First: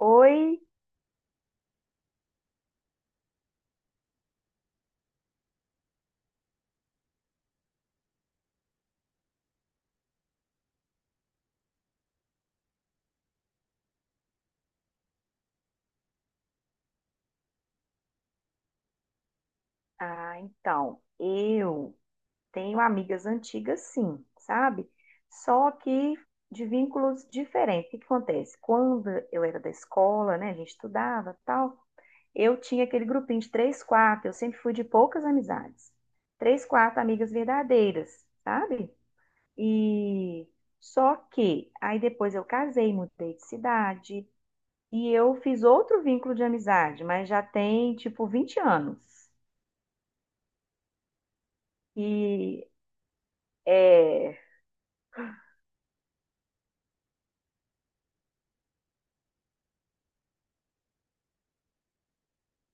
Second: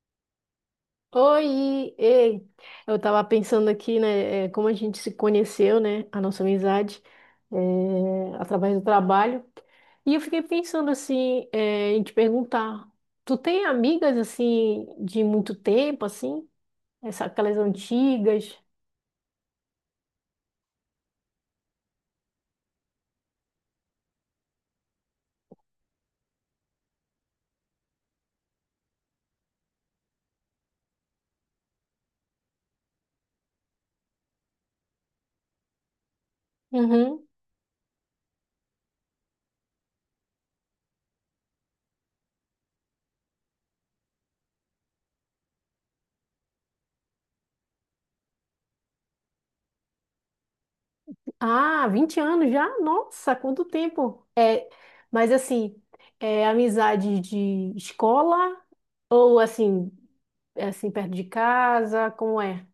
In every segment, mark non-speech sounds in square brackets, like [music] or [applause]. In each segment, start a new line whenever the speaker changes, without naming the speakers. Oi,
Oi, ei, eu tava pensando aqui, né, como a gente se conheceu, né, a nossa amizade, através do trabalho. E eu fiquei pensando, assim, em te perguntar, tu tem amigas, assim, de muito tempo, assim, aquelas antigas?
ah, então, eu tenho amigas antigas, sim, sabe? Só que de vínculos diferentes. O que acontece? Quando eu era da escola, né, a gente estudava, tal, eu tinha aquele grupinho de três, quatro. Eu sempre fui de poucas amizades. Três, quatro
Uhum.
amigas verdadeiras, sabe? E só que aí depois eu casei, mudei de cidade e eu fiz outro vínculo de amizade, mas já tem tipo 20 anos.
Ah, 20 anos já?
E
Nossa, quanto tempo!
É,
É, mas, assim, é amizade de escola ou, assim, é, assim, perto de casa, como é?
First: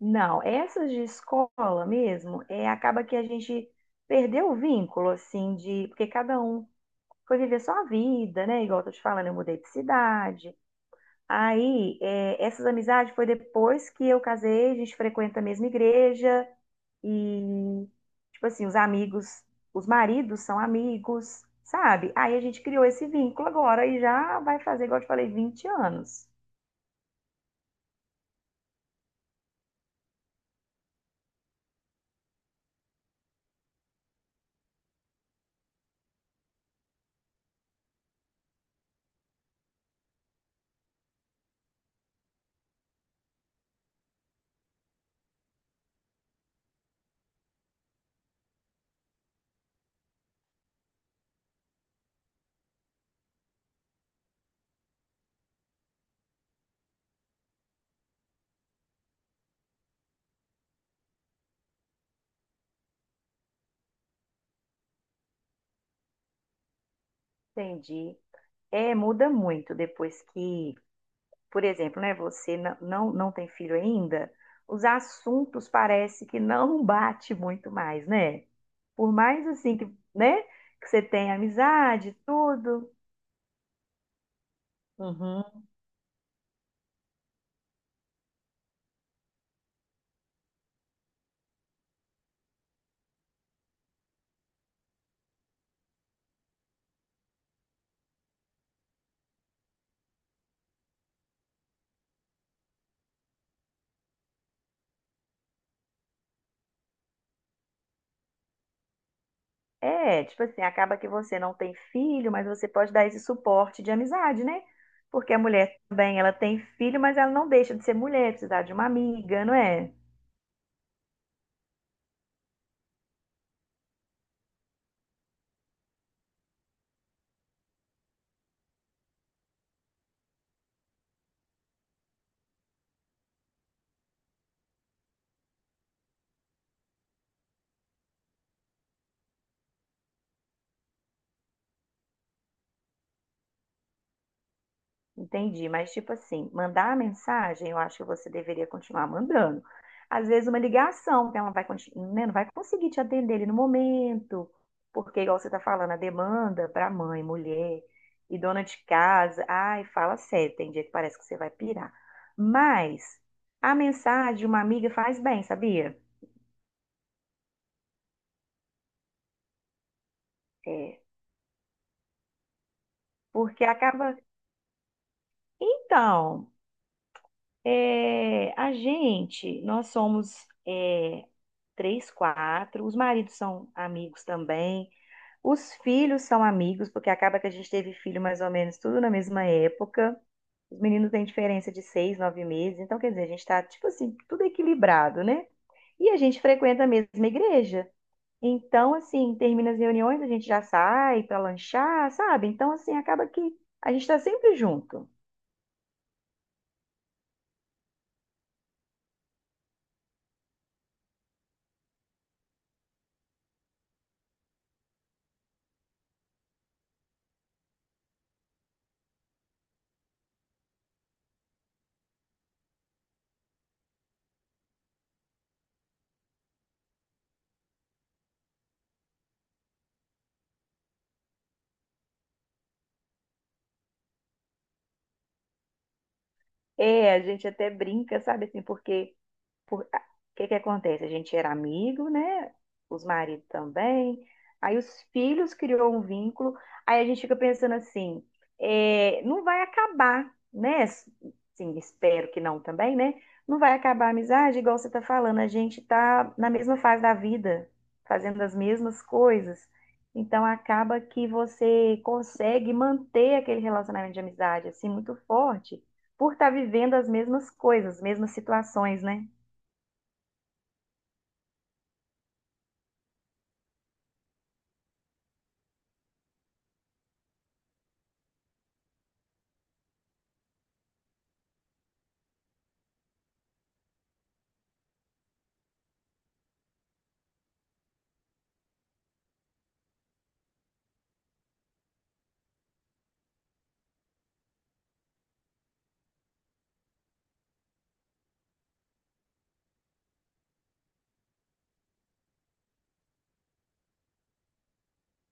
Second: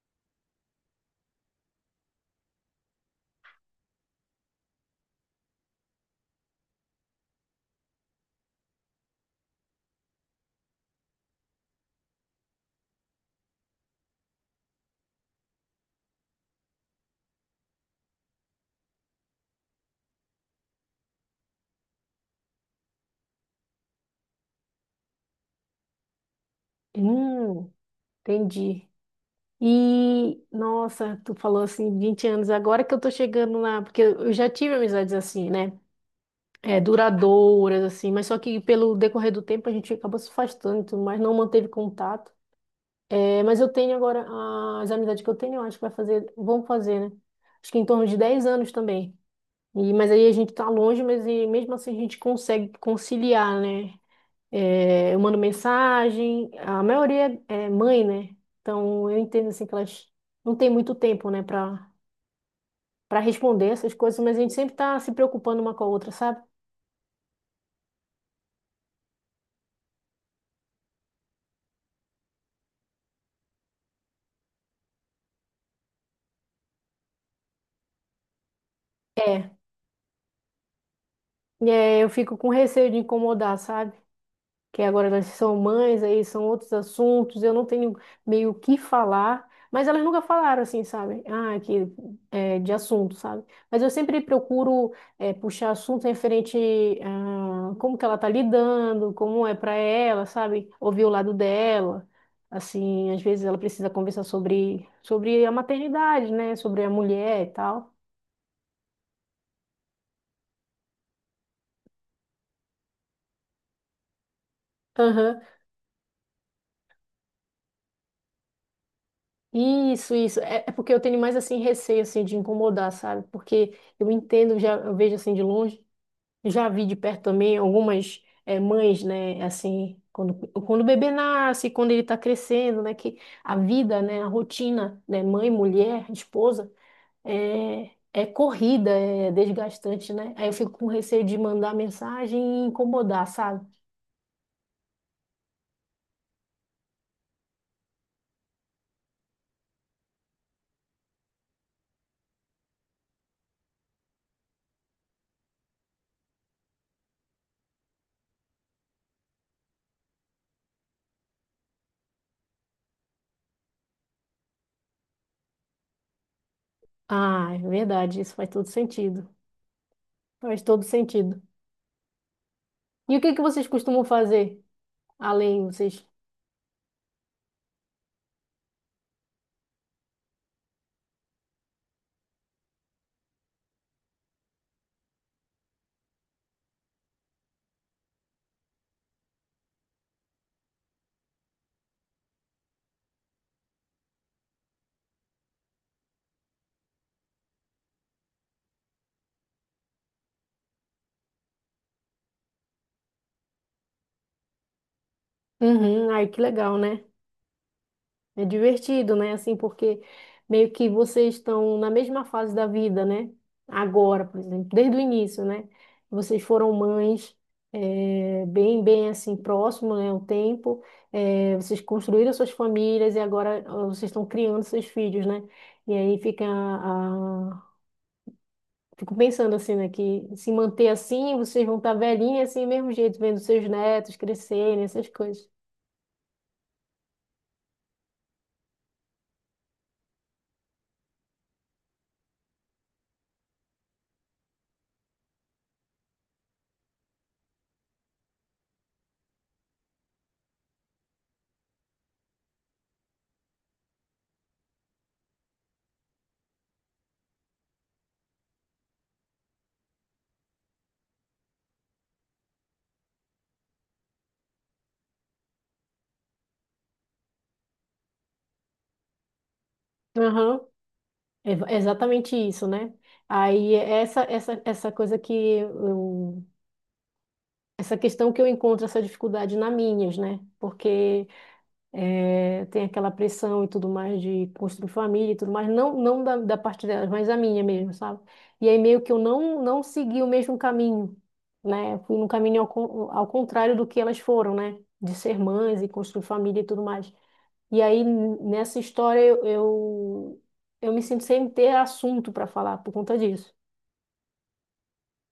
não, essas de escola mesmo, acaba que a gente perdeu o vínculo, assim, porque cada um foi viver sua vida, né? Igual eu tô te falando, eu mudei de cidade. Aí, essas amizades foi depois que eu casei. A gente frequenta a mesma igreja e, tipo assim, os amigos, os maridos são amigos, sabe? Aí a gente criou esse vínculo agora e já vai fazer, igual eu te falei, 20 anos.
Hum, entendi. E, nossa, tu falou assim, 20 anos, agora que eu tô chegando na. Porque eu já tive amizades assim, né? É, duradouras, assim, mas só que pelo decorrer do tempo a gente acabou se afastando, e tudo mais não manteve contato. É, mas eu tenho agora, as amizades que eu tenho, eu acho que vai fazer, vão fazer, né? Acho que em torno de 10 anos também. E, mas aí a gente tá longe, mas e mesmo assim a gente consegue conciliar, né? É, eu mando mensagem, a maioria é mãe, né? Então eu entendo assim que elas não têm muito tempo, né, para responder essas coisas, mas a gente sempre tá se preocupando uma com a outra, sabe?
Entendi. É, muda muito depois que, por exemplo, né, você não tem filho ainda, os assuntos parece que não bate muito mais, né? Por mais
É,
assim que, né, que você tenha
e é, eu
amizade,
fico com
tudo.
receio de incomodar, sabe? Que agora elas são
Uhum.
mães, aí são outros assuntos, eu não tenho meio o que falar, mas elas nunca falaram assim, sabe? Ah, que é, de assunto, sabe? Mas eu sempre procuro puxar assunto referente a como que ela tá lidando, como é para ela, sabe? Ouvir o lado dela. Assim, às vezes ela precisa conversar sobre a maternidade, né? Sobre a mulher e tal.
É, tipo assim, acaba que você não tem filho, mas você pode dar esse suporte de amizade, né? Porque a
Aham.
mulher também, ela tem filho, mas ela não deixa de ser mulher, precisar de uma amiga, não é?
Isso, isso. É, é porque eu tenho mais assim receio assim de incomodar, sabe? Porque eu entendo, já eu vejo assim de longe, já vi de perto também algumas mães, né? Assim, quando o bebê nasce, quando ele está crescendo, né? Que a vida, né? A rotina, né? Mãe, mulher, esposa, é, é corrida, é desgastante, né? Aí eu fico com receio de mandar mensagem e incomodar, sabe?
Entendi, mas tipo assim, mandar a mensagem, eu acho que você deveria continuar mandando. Às vezes uma ligação, que ela não vai conseguir te atender ali no momento, porque igual você está falando, a demanda para mãe, mulher e dona de casa, ai, fala sério, tem dia que parece que você vai pirar. Mas a mensagem de uma amiga faz bem, sabia?
Ah, é verdade. Isso faz todo sentido. Faz todo
É,
sentido. E o que que
porque
vocês costumam
acaba.
fazer? Além, vocês.
Então, nós somos, três, quatro. Os maridos são amigos também, os filhos são amigos, porque acaba que a gente teve filho mais ou menos tudo na mesma época. Os meninos têm diferença de 6, 9 meses, então quer dizer, a gente tá, tipo assim, tudo equilibrado, né? E a gente frequenta a mesma igreja. Então, assim, termina as reuniões, a gente já sai para lanchar, sabe? Então, assim, acaba que a gente tá sempre junto.
Uhum, ai, que legal, né? É divertido, né? Assim, porque meio que vocês estão na mesma fase da vida, né? Agora, por exemplo, desde o início, né? Vocês foram mães, é, bem assim, próximo, né? O tempo. É, vocês construíram suas famílias e agora ah, vocês estão criando seus filhos, né? E aí fica a... Fico pensando assim, né? Que se manter assim, vocês vão estar velhinhas assim, mesmo jeito, vendo seus netos crescerem, essas coisas.
É, a gente até brinca, sabe, assim, porque o que que acontece? A gente era amigo, né? Os maridos também. Aí os filhos criou um vínculo. Aí a gente fica pensando assim, é, não vai acabar, né? Sim, espero que não também, né? Não vai acabar a amizade, igual você tá falando. A gente tá na mesma fase da vida, fazendo as mesmas coisas. Então acaba que você consegue manter aquele relacionamento de amizade assim muito forte por estar vivendo as mesmas coisas, as mesmas situações, né?
Aham. É exatamente isso, né? Aí essa coisa que eu, essa questão que eu encontro essa dificuldade na Minas, né? Porque tem aquela pressão e tudo mais de construir família e tudo mais, não da, da parte delas, mas a minha mesmo, sabe? E aí meio que eu não segui o mesmo caminho, né? Fui num caminho ao contrário do que elas foram, né? De ser mães e construir família e tudo mais. E aí, nessa história, eu me sinto sem ter assunto para falar por conta disso.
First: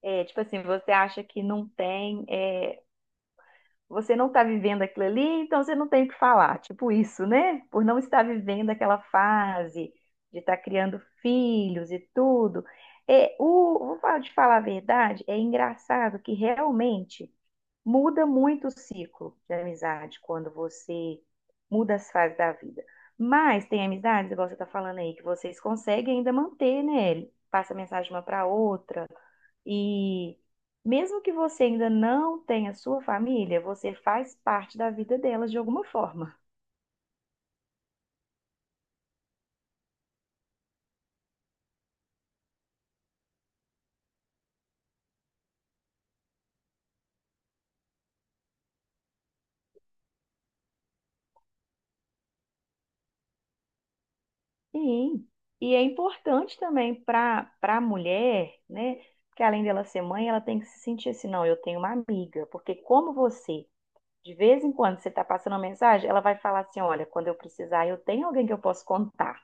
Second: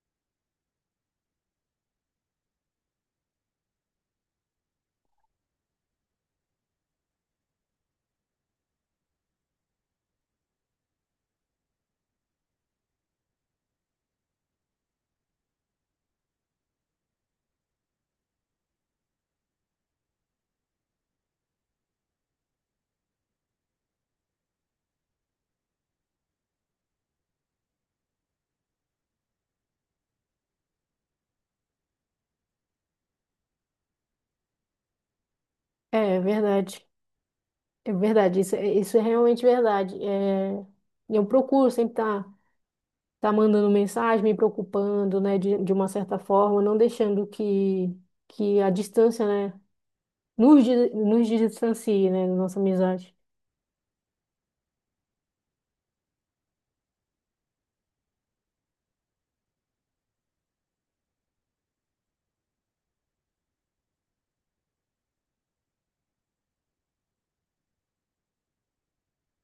É, tipo assim, você acha que não tem, você não está vivendo aquilo ali, então você não tem o que falar. Tipo isso, né? Por não estar vivendo aquela fase de estar criando filhos e tudo. É, o, vou falar de Falar a verdade, é engraçado que realmente muda muito o ciclo de amizade quando você muda as fases da vida. Mas tem amizades, igual você está falando aí, que vocês conseguem ainda manter, né? Passa mensagem uma para outra. E mesmo que você ainda não tenha sua família, você faz parte da vida delas de alguma
É, é
forma.
verdade. É verdade. Isso, isso é realmente verdade. É, eu procuro sempre estar tá, tá mandando mensagem, me preocupando, né, de uma certa forma, não deixando que a distância, né, nos distancie, né, da nossa amizade.
Sim. E é importante também para a mulher, né? Que além dela ser mãe, ela tem que se sentir assim: não, eu tenho uma amiga. Porque como você, de vez em quando, você está passando uma mensagem, ela vai falar assim: olha, quando eu precisar, eu tenho alguém que eu posso contar.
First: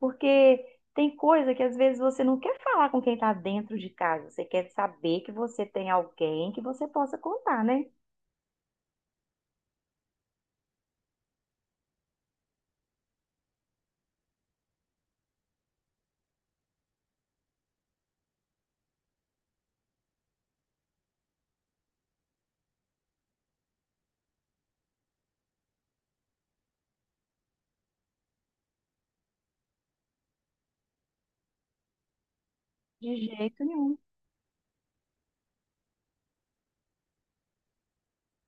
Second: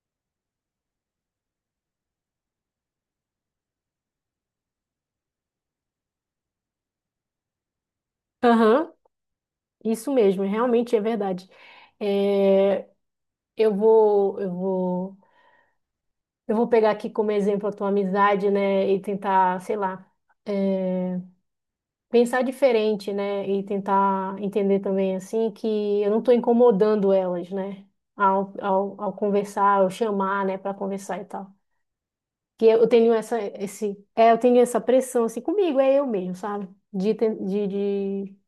Porque tem coisa que às vezes você não quer falar com quem está dentro de casa, você quer saber que você tem alguém que você possa contar, né?
Aham, isso mesmo, realmente é verdade. É, eu vou. Eu vou pegar aqui como exemplo a tua amizade, né? E tentar, sei lá, eh, pensar diferente, né? E tentar entender também, assim, que eu não estou incomodando elas, né? Ao conversar, ao chamar, né? Para conversar e tal. Que eu tenho
De jeito nenhum.
eu tenho essa pressão, assim, comigo, é eu mesmo, sabe? De, ten- de, de,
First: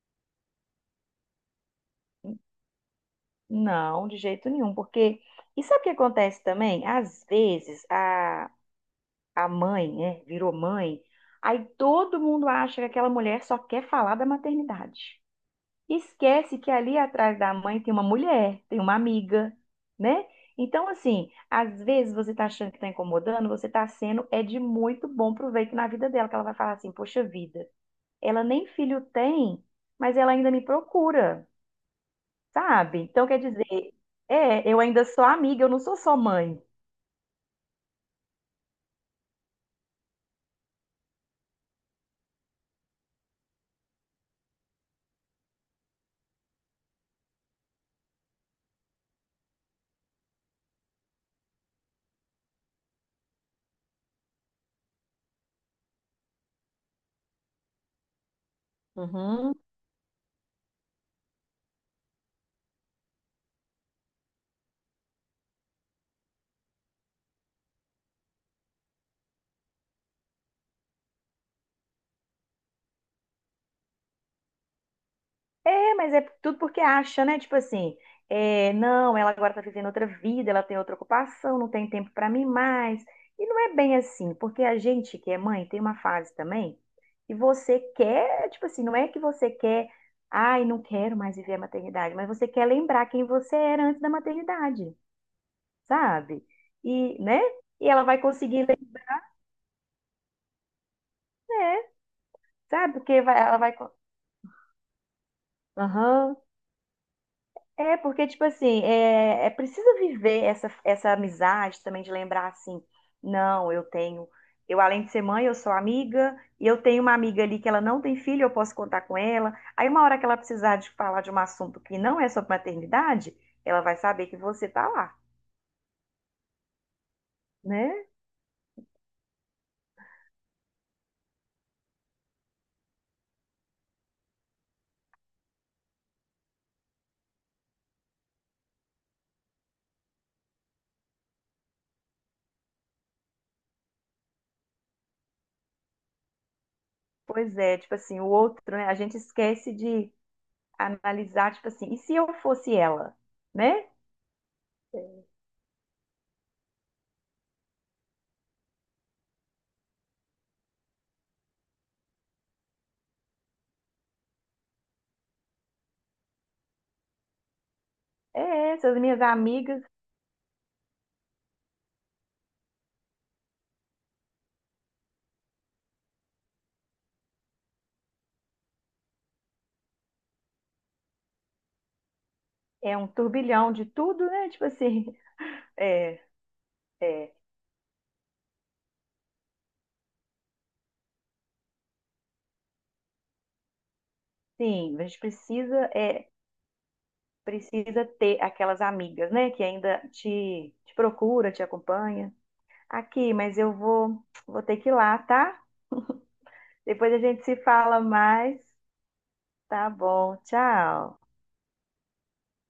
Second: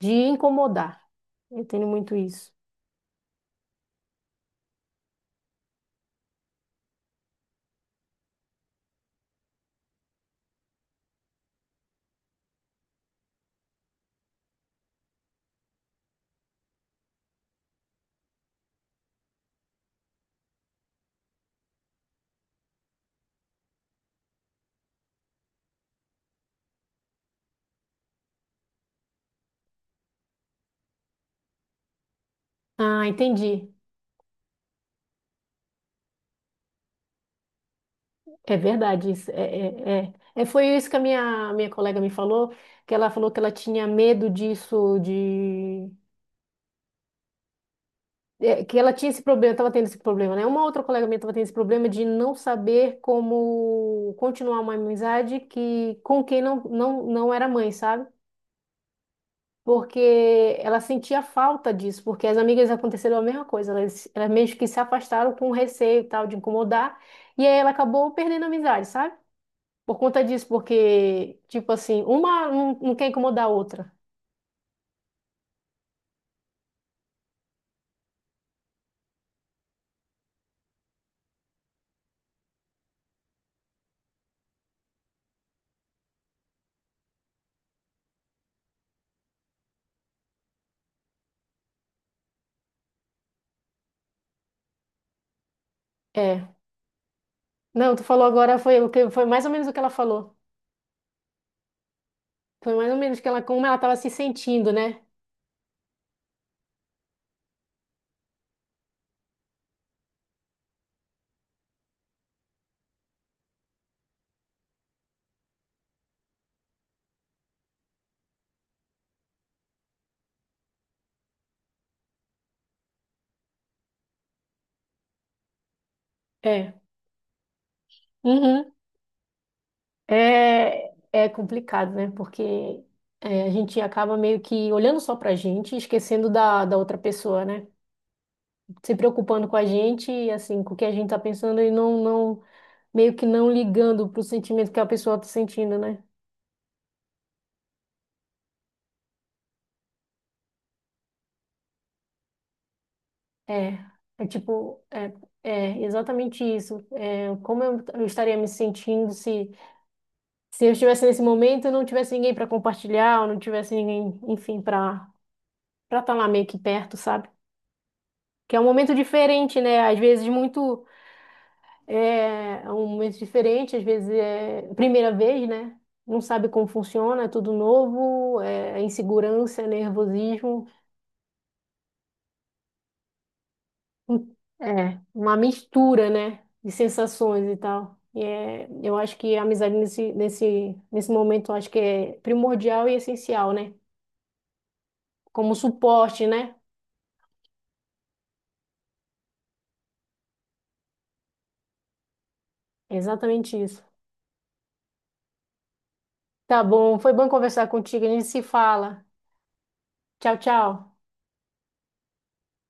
de incomodar. Eu tenho muito isso.
Não, de jeito nenhum. Porque, e sabe o que acontece também? Às vezes a mãe, né, virou mãe, aí todo mundo acha que aquela mulher só quer falar da maternidade. Esquece que ali atrás da mãe tem uma mulher, tem uma amiga, né? Então, assim, às vezes você tá achando que tá incomodando, você tá sendo, é, de muito bom proveito na vida dela, que ela vai falar assim: poxa vida, ela nem filho tem, mas ela ainda me procura, sabe?
Ah,
Então, quer
entendi.
dizer, eu ainda sou amiga, eu não sou só mãe.
É verdade isso. É, foi isso que a minha colega me falou que ela tinha medo disso, de... é, que ela tinha esse problema, estava tendo esse problema, né? Uma outra colega minha estava tendo esse problema de não saber como continuar uma amizade que, com quem não era mãe, sabe?
Uhum.
Porque ela sentia falta disso, porque as amigas aconteceram a mesma coisa, elas meio que se afastaram com receio e tal de incomodar, e aí ela acabou perdendo a amizade, sabe? Por conta disso, porque, tipo assim, uma não quer incomodar a outra.
É, mas é tudo porque acha, né? Tipo assim, não, ela agora tá vivendo outra vida, ela tem outra ocupação, não tem tempo pra mim mais. E não é bem assim, porque a gente que é mãe tem uma fase também que você quer, tipo assim, não é que você quer, ai, não quero mais viver a maternidade, mas você quer lembrar quem você era antes da maternidade, sabe?
É.
E, né? E
Não, tu
ela vai
falou agora,
conseguir, né?
foi mais ou menos o que ela falou. Foi mais
Sabe?
ou menos
Porque
que ela,
ela
como
vai.
ela estava se sentindo, né?
Aham. É, porque, tipo assim, é preciso viver essa amizade também, de lembrar assim: não, eu tenho, eu, além de ser mãe, eu sou amiga, e eu tenho uma amiga ali que ela não tem filho, eu posso contar com ela. Aí, uma hora que ela precisar de falar de um assunto que não é sobre maternidade, ela vai saber que você tá lá,
É.
né?
Uhum. É, é complicado, né? Porque é, a gente acaba meio que olhando só pra gente, e esquecendo da outra pessoa, né? Se preocupando com a gente, e assim, com o que a gente tá pensando e meio que não ligando pro sentimento que a pessoa tá sentindo, né?
Pois é, tipo assim, o outro, né? A gente esquece de analisar, tipo assim, e se eu fosse ela,
É,
né?
é tipo, é, é exatamente isso. É, eu estaria me sentindo se, se eu estivesse nesse momento e não tivesse ninguém para compartilhar, ou não tivesse ninguém, enfim, para estar lá meio que perto, sabe? Que é um
É,
momento
essas minhas
diferente, né?
amigas,
Às vezes muito é, é um momento diferente, às vezes é primeira vez, né? Não sabe como funciona, é tudo novo, é insegurança, é nervosismo.
é um turbilhão de tudo, né? Tipo
É,
assim,
uma
[laughs]
mistura,
é.
né, de
É,
sensações e tal. E é, eu acho que a amizade nesse momento, eu acho que é primordial e essencial, né?
sim, a gente
Como
precisa
suporte,
é
né?
precisa ter aquelas amigas, né, que ainda te procura, te acompanha.
É
Aqui,
exatamente
mas eu
isso.
vou ter que ir lá, tá?
Tá bom, foi
Depois a
bom
gente se
conversar
fala
contigo, a gente se
mais.
fala.
Tá
Tchau,
bom,
tchau.
tchau.